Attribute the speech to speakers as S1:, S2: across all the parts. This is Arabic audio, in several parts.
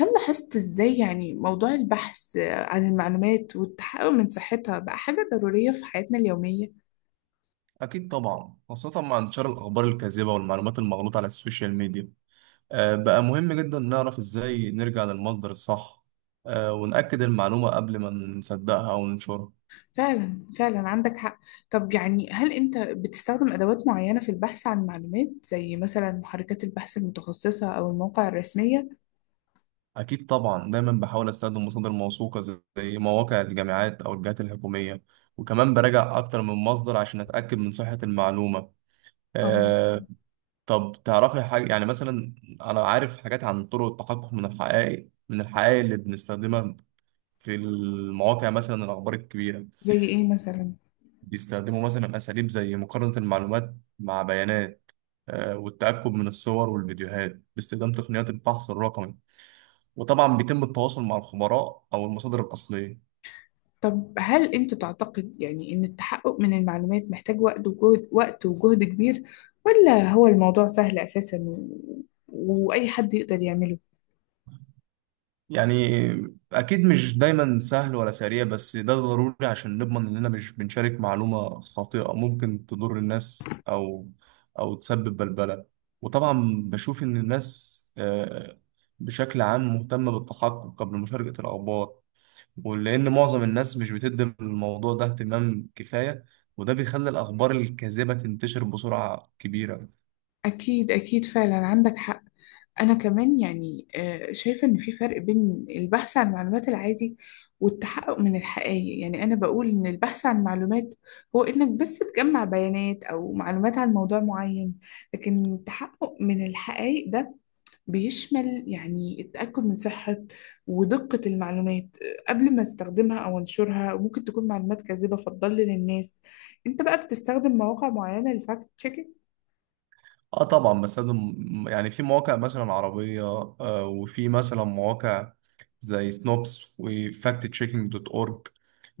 S1: هل لاحظت إزاي يعني موضوع البحث عن المعلومات والتحقق من صحتها بقى حاجة ضرورية في حياتنا اليومية؟
S2: أكيد طبعا، خاصة مع انتشار الأخبار الكاذبة والمعلومات المغلوطة على السوشيال ميديا. بقى مهم جدا نعرف إزاي نرجع للمصدر الصح. ونأكد المعلومة قبل ما نصدقها أو ننشرها.
S1: فعلا عندك حق. طب يعني هل أنت بتستخدم أدوات معينة في البحث عن المعلومات زي مثلا محركات البحث المتخصصة أو المواقع الرسمية؟
S2: أكيد طبعا، دايما بحاول أستخدم مصادر موثوقة زي مواقع الجامعات أو الجهات الحكومية. وكمان براجع أكتر من مصدر عشان أتأكد من صحة المعلومة.
S1: أم
S2: آه، طب تعرفي حاجة؟ يعني مثلا أنا عارف حاجات عن طرق التحقق من الحقائق اللي بنستخدمها في المواقع، مثلا الأخبار الكبيرة.
S1: زي إيه مثلا؟
S2: بيستخدموا مثلا أساليب زي مقارنة المعلومات مع بيانات، والتأكد من الصور والفيديوهات باستخدام تقنيات البحث الرقمي. وطبعا بيتم التواصل مع الخبراء أو المصادر الأصلية.
S1: طب هل أنت تعتقد يعني إن التحقق من المعلومات محتاج وقت وجهد كبير، ولا هو الموضوع سهل أساسا وأي حد يقدر يعمله؟
S2: يعني اكيد مش دايما سهل ولا سريع، بس ده ضروري عشان نضمن اننا مش بنشارك معلومة خاطئة ممكن تضر الناس، او او تسبب بلبلة. وطبعا بشوف ان الناس بشكل عام مهتمة بالتحقق قبل مشاركة الاخبار. ولان معظم الناس مش بتدي الموضوع ده اهتمام كفاية، وده بيخلي الاخبار الكاذبة تنتشر بسرعة كبيرة.
S1: أكيد فعلا عندك حق. أنا كمان يعني شايفة إن في فرق بين البحث عن معلومات العادي والتحقق من الحقائق. يعني أنا بقول إن البحث عن معلومات هو إنك بس تجمع بيانات أو معلومات عن موضوع معين، لكن التحقق من الحقائق ده بيشمل يعني التأكد من صحة ودقة المعلومات قبل ما استخدمها أو أنشرها، وممكن تكون معلومات كاذبة فتضلل الناس. أنت بقى بتستخدم مواقع معينة للفاكت تشيكينج؟
S2: اه طبعا بستخدم. يعني في مواقع مثلا عربية، وفي مثلا مواقع زي سنوبس وفاكت تشيكينج دوت اورج.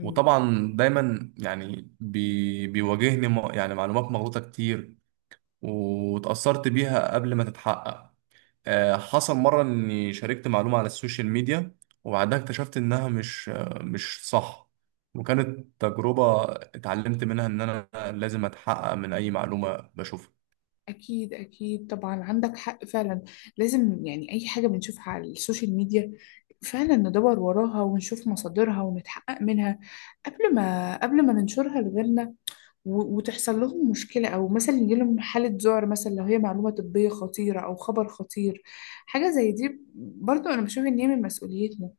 S2: وطبعا دايما يعني بيواجهني يعني معلومات مغلوطة كتير، وتأثرت بيها قبل ما تتحقق. حصل مرة اني شاركت معلومة على السوشيال ميديا، وبعدها اكتشفت انها مش صح. وكانت تجربة اتعلمت منها ان انا لازم اتحقق من اي معلومة بشوفها.
S1: أكيد طبعا عندك حق فعلا. لازم يعني أي حاجة بنشوفها على السوشيال ميديا فعلا ندور وراها ونشوف مصادرها ونتحقق منها قبل ما ننشرها لغيرنا، وتحصل لهم مشكلة أو مثلا يجيلهم حالة ذعر، مثلا لو هي معلومة طبية خطيرة أو خبر خطير. حاجة زي دي برضو أنا بشوف إن هي من مسؤوليتنا.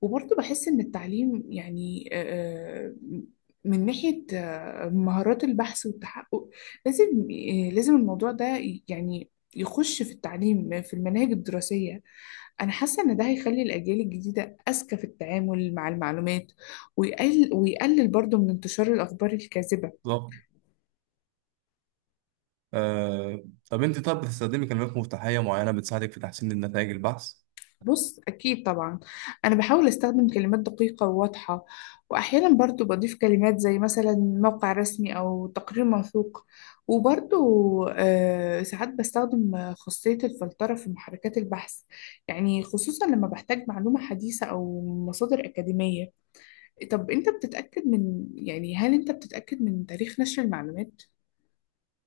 S1: وبرضه بحس إن التعليم يعني من ناحية مهارات البحث والتحقق لازم، لازم الموضوع ده يعني يخش في التعليم في المناهج الدراسية. أنا حاسة إن ده هيخلي الأجيال الجديدة أذكى في التعامل مع المعلومات، ويقلل برضه من انتشار الأخبار الكاذبة.
S2: بالظبط. آه، طب انت بتستخدمي كلمات مفتاحية معينة بتساعدك في تحسين النتائج البحث؟
S1: بص أكيد طبعا، أنا بحاول أستخدم كلمات دقيقة وواضحة، وأحيانا برضو بضيف كلمات زي مثلا موقع رسمي أو تقرير موثوق. وبرضو ساعات بستخدم خاصية الفلترة في محركات البحث، يعني خصوصا لما بحتاج معلومة حديثة أو مصادر أكاديمية. طب أنت بتتأكد من يعني هل أنت بتتأكد من تاريخ نشر المعلومات؟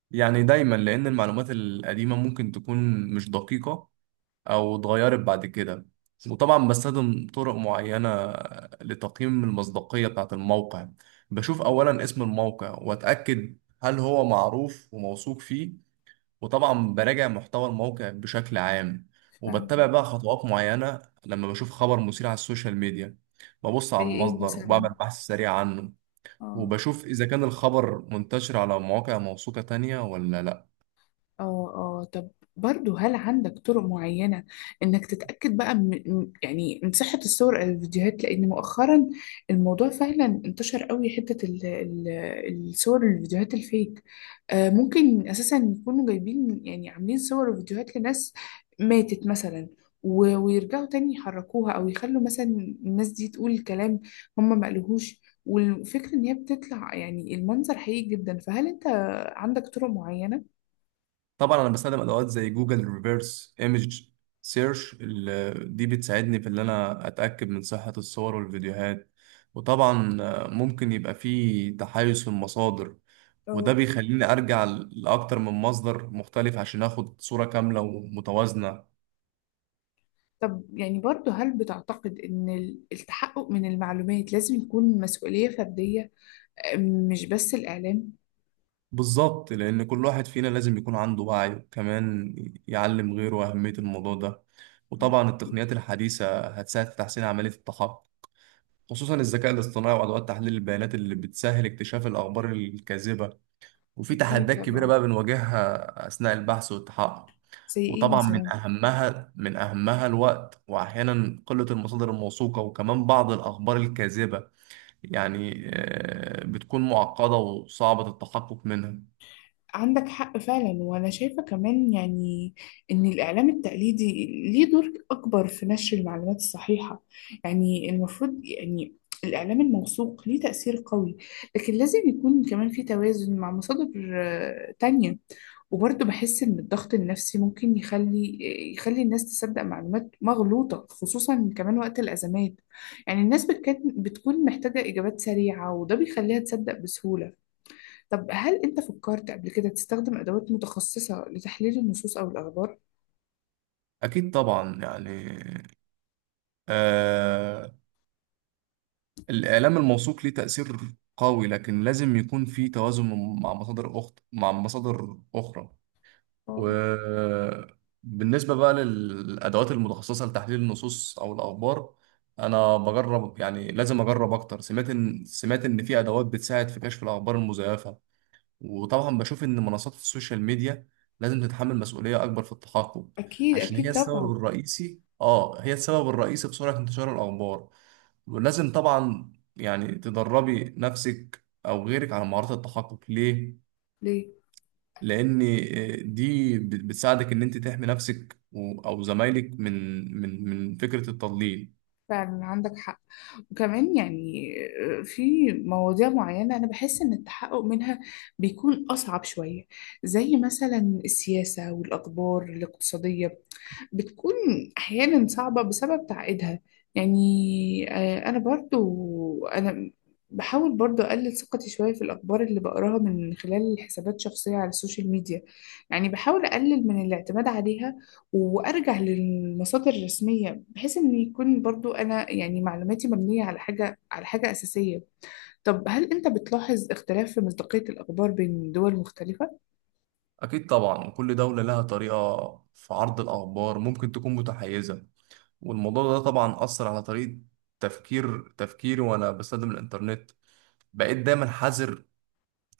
S2: يعني دايما، لأن المعلومات القديمة ممكن تكون مش دقيقة أو اتغيرت بعد كده. وطبعا بستخدم طرق معينة لتقييم المصداقية بتاعة الموقع. بشوف أولا اسم الموقع وأتأكد هل هو معروف وموثوق فيه، وطبعا براجع محتوى الموقع بشكل عام.
S1: فعلا.
S2: وبتبع بقى خطوات معينة لما بشوف خبر مثير على السوشيال ميديا. ببص
S1: زي
S2: على
S1: إيه
S2: المصدر
S1: مثلا؟
S2: وبعمل بحث سريع عنه،
S1: آه.
S2: وبشوف إذا كان الخبر منتشر على مواقع موثوقة تانية ولا لأ.
S1: اه. اه طب، برضو هل عندك طرق معينة انك تتأكد بقى من يعني من صحة الصور او الفيديوهات، لان مؤخرا الموضوع فعلا انتشر قوي. حتة الصور والفيديوهات الفيك آه ممكن اساسا يكونوا جايبين، يعني عاملين صور وفيديوهات لناس ماتت مثلا، ويرجعوا تاني يحركوها، او يخلوا مثلا الناس دي تقول كلام هم ما قالوهوش. والفكرة ان هي بتطلع يعني المنظر حقيقي جدا، فهل انت عندك طرق معينة؟
S2: طبعا انا بستخدم ادوات زي جوجل ريفرس ايمج سيرش. دي بتساعدني في ان انا اتاكد من صحه الصور والفيديوهات. وطبعا ممكن يبقى في تحيز في المصادر، وده
S1: اه
S2: بيخليني ارجع لاكتر من مصدر مختلف عشان اخد صوره كامله ومتوازنه.
S1: طب يعني برضه هل بتعتقد إن التحقق من المعلومات لازم يكون مسؤولية فردية، مش بس الإعلام؟
S2: بالظبط، لان كل واحد فينا لازم يكون عنده وعي، وكمان يعلم غيره اهميه الموضوع ده. وطبعا التقنيات الحديثه هتساعد في تحسين عمليه التحقق، خصوصا الذكاء الاصطناعي وأدوات تحليل البيانات اللي بتسهل اكتشاف الأخبار الكاذبة. وفي
S1: أكيد
S2: تحديات كبيرة
S1: طبعا.
S2: بقى بنواجهها أثناء البحث والتحقق.
S1: زي إيه
S2: وطبعا من
S1: مثلا؟
S2: أهمها من أهمها الوقت، وأحيانا قلة المصادر الموثوقة، وكمان بعض الأخبار الكاذبة يعني بتكون معقدة وصعبة التحقق منها.
S1: عندك حق فعلا. وأنا شايفة كمان يعني إن الإعلام التقليدي ليه دور أكبر في نشر المعلومات الصحيحة. يعني المفروض يعني الإعلام الموثوق ليه تأثير قوي، لكن لازم يكون كمان في توازن مع مصادر تانية. وبرضه بحس إن الضغط النفسي ممكن يخلي الناس تصدق معلومات مغلوطة خصوصا كمان وقت الأزمات. يعني الناس بتكون محتاجة إجابات سريعة وده بيخليها تصدق بسهولة. طب هل أنت فكرت قبل كده تستخدم أدوات متخصصة لتحليل النصوص أو الأخبار؟
S2: أكيد طبعا، يعني آه، الإعلام الموثوق ليه تأثير قوي، لكن لازم يكون في توازن مع مصادر أخرى.
S1: آه.
S2: وبالنسبة بقى للأدوات المتخصصة لتحليل النصوص أو الأخبار، أنا بجرب، يعني لازم أجرب أكتر. سمعت إن في أدوات بتساعد في كشف الأخبار المزيفة. وطبعا بشوف إن منصات السوشيال ميديا لازم تتحمل مسؤولية أكبر في التحقق،
S1: أكيد
S2: عشان
S1: أكيد طبعا.
S2: هي السبب الرئيسي في سرعة انتشار الأخبار. ولازم طبعا يعني تدربي نفسك أو غيرك على مهارات التحقق. ليه؟
S1: ليه؟
S2: لان دي بتساعدك ان انت تحمي نفسك او زمايلك من من فكره التضليل.
S1: فعلا عندك حق. وكمان يعني في مواضيع معينة أنا بحس إن التحقق منها بيكون أصعب شوية، زي مثلا السياسة والأخبار الاقتصادية، بتكون أحيانا صعبة بسبب تعقيدها. يعني أنا برضو أنا بحاول برضو أقلل ثقتي شوية في الأخبار اللي بقراها من خلال حسابات شخصية على السوشيال ميديا، يعني بحاول أقلل من الاعتماد عليها وارجع للمصادر الرسميه، بحيث ان يكون برضو انا يعني معلوماتي مبنيه على حاجه اساسيه. طب هل انت بتلاحظ اختلاف في مصداقيه الاخبار بين دول مختلفه؟
S2: اكيد طبعا، وكل دوله لها طريقه في عرض الاخبار ممكن تكون متحيزه. والموضوع ده طبعا اثر على طريقه تفكيري. وانا بستخدم الانترنت، بقيت دايما حذر،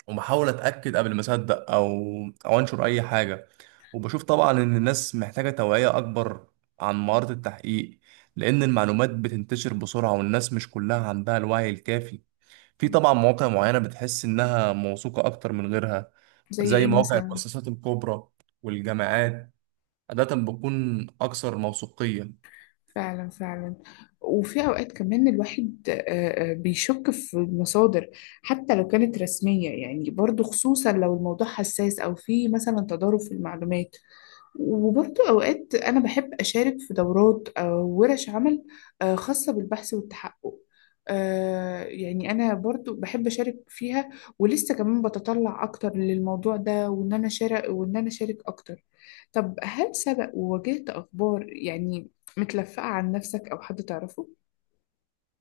S2: وبحاول اتاكد قبل ما اصدق او او انشر اي حاجه. وبشوف طبعا ان الناس محتاجه توعيه اكبر عن مهاره التحقيق، لان المعلومات بتنتشر بسرعه والناس مش كلها عندها الوعي الكافي. في طبعا مواقع معينه بتحس انها موثوقه اكتر من غيرها،
S1: زي
S2: زي
S1: ايه
S2: مواقع
S1: مثلا؟
S2: المؤسسات الكبرى والجامعات، عاده بتكون اكثر موثوقيه.
S1: فعلا. وفي اوقات كمان الواحد بيشك في المصادر حتى لو كانت رسميه، يعني برضو خصوصا لو الموضوع حساس او في مثلا تضارب في المعلومات. وبرضه أوقات أنا بحب أشارك في دورات أو ورش عمل خاصة بالبحث والتحقق. يعني أنا برضه بحب أشارك فيها، ولسه كمان بتطلع أكتر للموضوع ده، وإن أنا أشارك أكتر. طب هل سبق وواجهت أخبار يعني متلفقة عن نفسك أو حد تعرفه؟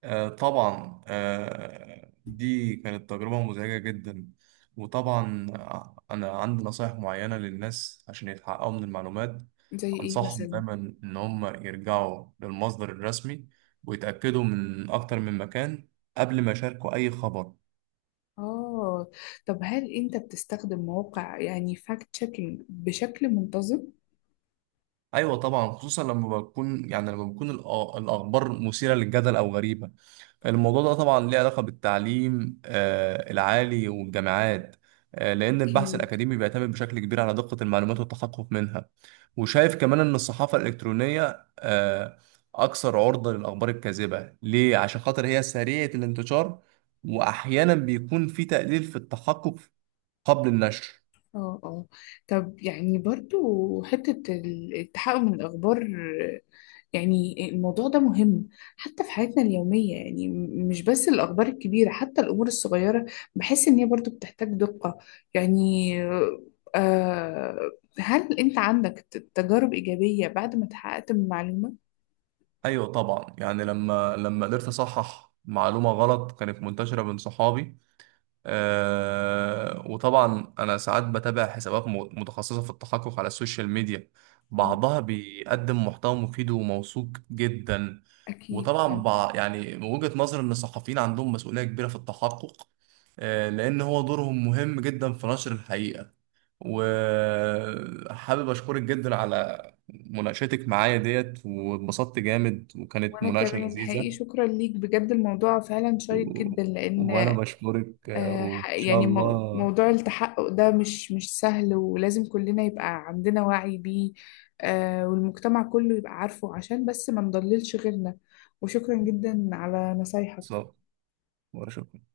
S2: طبعا، دي كانت تجربة مزعجة جدا. وطبعا أنا عندي نصائح معينة للناس عشان يتحققوا من المعلومات.
S1: زي إيه
S2: أنصحهم
S1: مثلا؟
S2: دايما إن هم يرجعوا للمصدر الرسمي، ويتأكدوا من أكتر من مكان قبل ما يشاركوا أي خبر.
S1: آه. طب هل أنت بتستخدم مواقع يعني فاكت تشيكينج بشكل منتظم؟
S2: أيوة طبعا، خصوصا لما بكون، يعني لما بكون الأخبار مثيرة للجدل أو غريبة. الموضوع ده طبعا ليه علاقة بالتعليم العالي والجامعات، لأن البحث الأكاديمي بيعتمد بشكل كبير على دقة المعلومات والتحقق منها. وشايف كمان إن الصحافة الإلكترونية أكثر عرضة للأخبار الكاذبة. ليه؟ عشان خاطر هي سريعة الانتشار، وأحيانا بيكون في تقليل في التحقق قبل النشر.
S1: اه. اه طب يعني برضو حتة التحقق من الأخبار، يعني الموضوع ده مهم حتى في حياتنا اليومية، يعني مش بس الأخبار الكبيرة، حتى الأمور الصغيرة بحس إن هي برضو بتحتاج دقة. يعني آه، هل أنت عندك تجارب إيجابية بعد ما اتحققت من المعلومة؟
S2: أيوة طبعا، يعني لما قدرت أصحح معلومة غلط كانت منتشرة بين صحابي. وطبعا انا ساعات بتابع حسابات متخصصه في التحقق على السوشيال ميديا،
S1: اه
S2: بعضها بيقدم محتوى مفيد وموثوق جدا.
S1: أكيد
S2: وطبعا
S1: فعلا.
S2: يعني من وجهه نظر ان الصحفيين عندهم مسؤوليه كبيره في التحقق، لان هو دورهم مهم جدا في نشر الحقيقه. وحابب اشكرك جدا على مناقشتك معايا ديت، واتبسطت جامد وكانت
S1: وأنا
S2: مناقشه
S1: كمان حقيقي
S2: لذيذه.
S1: شكرا ليك بجد، الموضوع فعلا
S2: و...
S1: شيق جدا لأن
S2: وانا بشكرك، وان شاء
S1: يعني
S2: الله
S1: موضوع التحقق ده مش سهل ولازم كلنا يبقى عندنا وعي بيه، والمجتمع كله يبقى عارفه عشان بس ما نضللش غيرنا. وشكرا جدا على نصايحك.
S2: وأشوف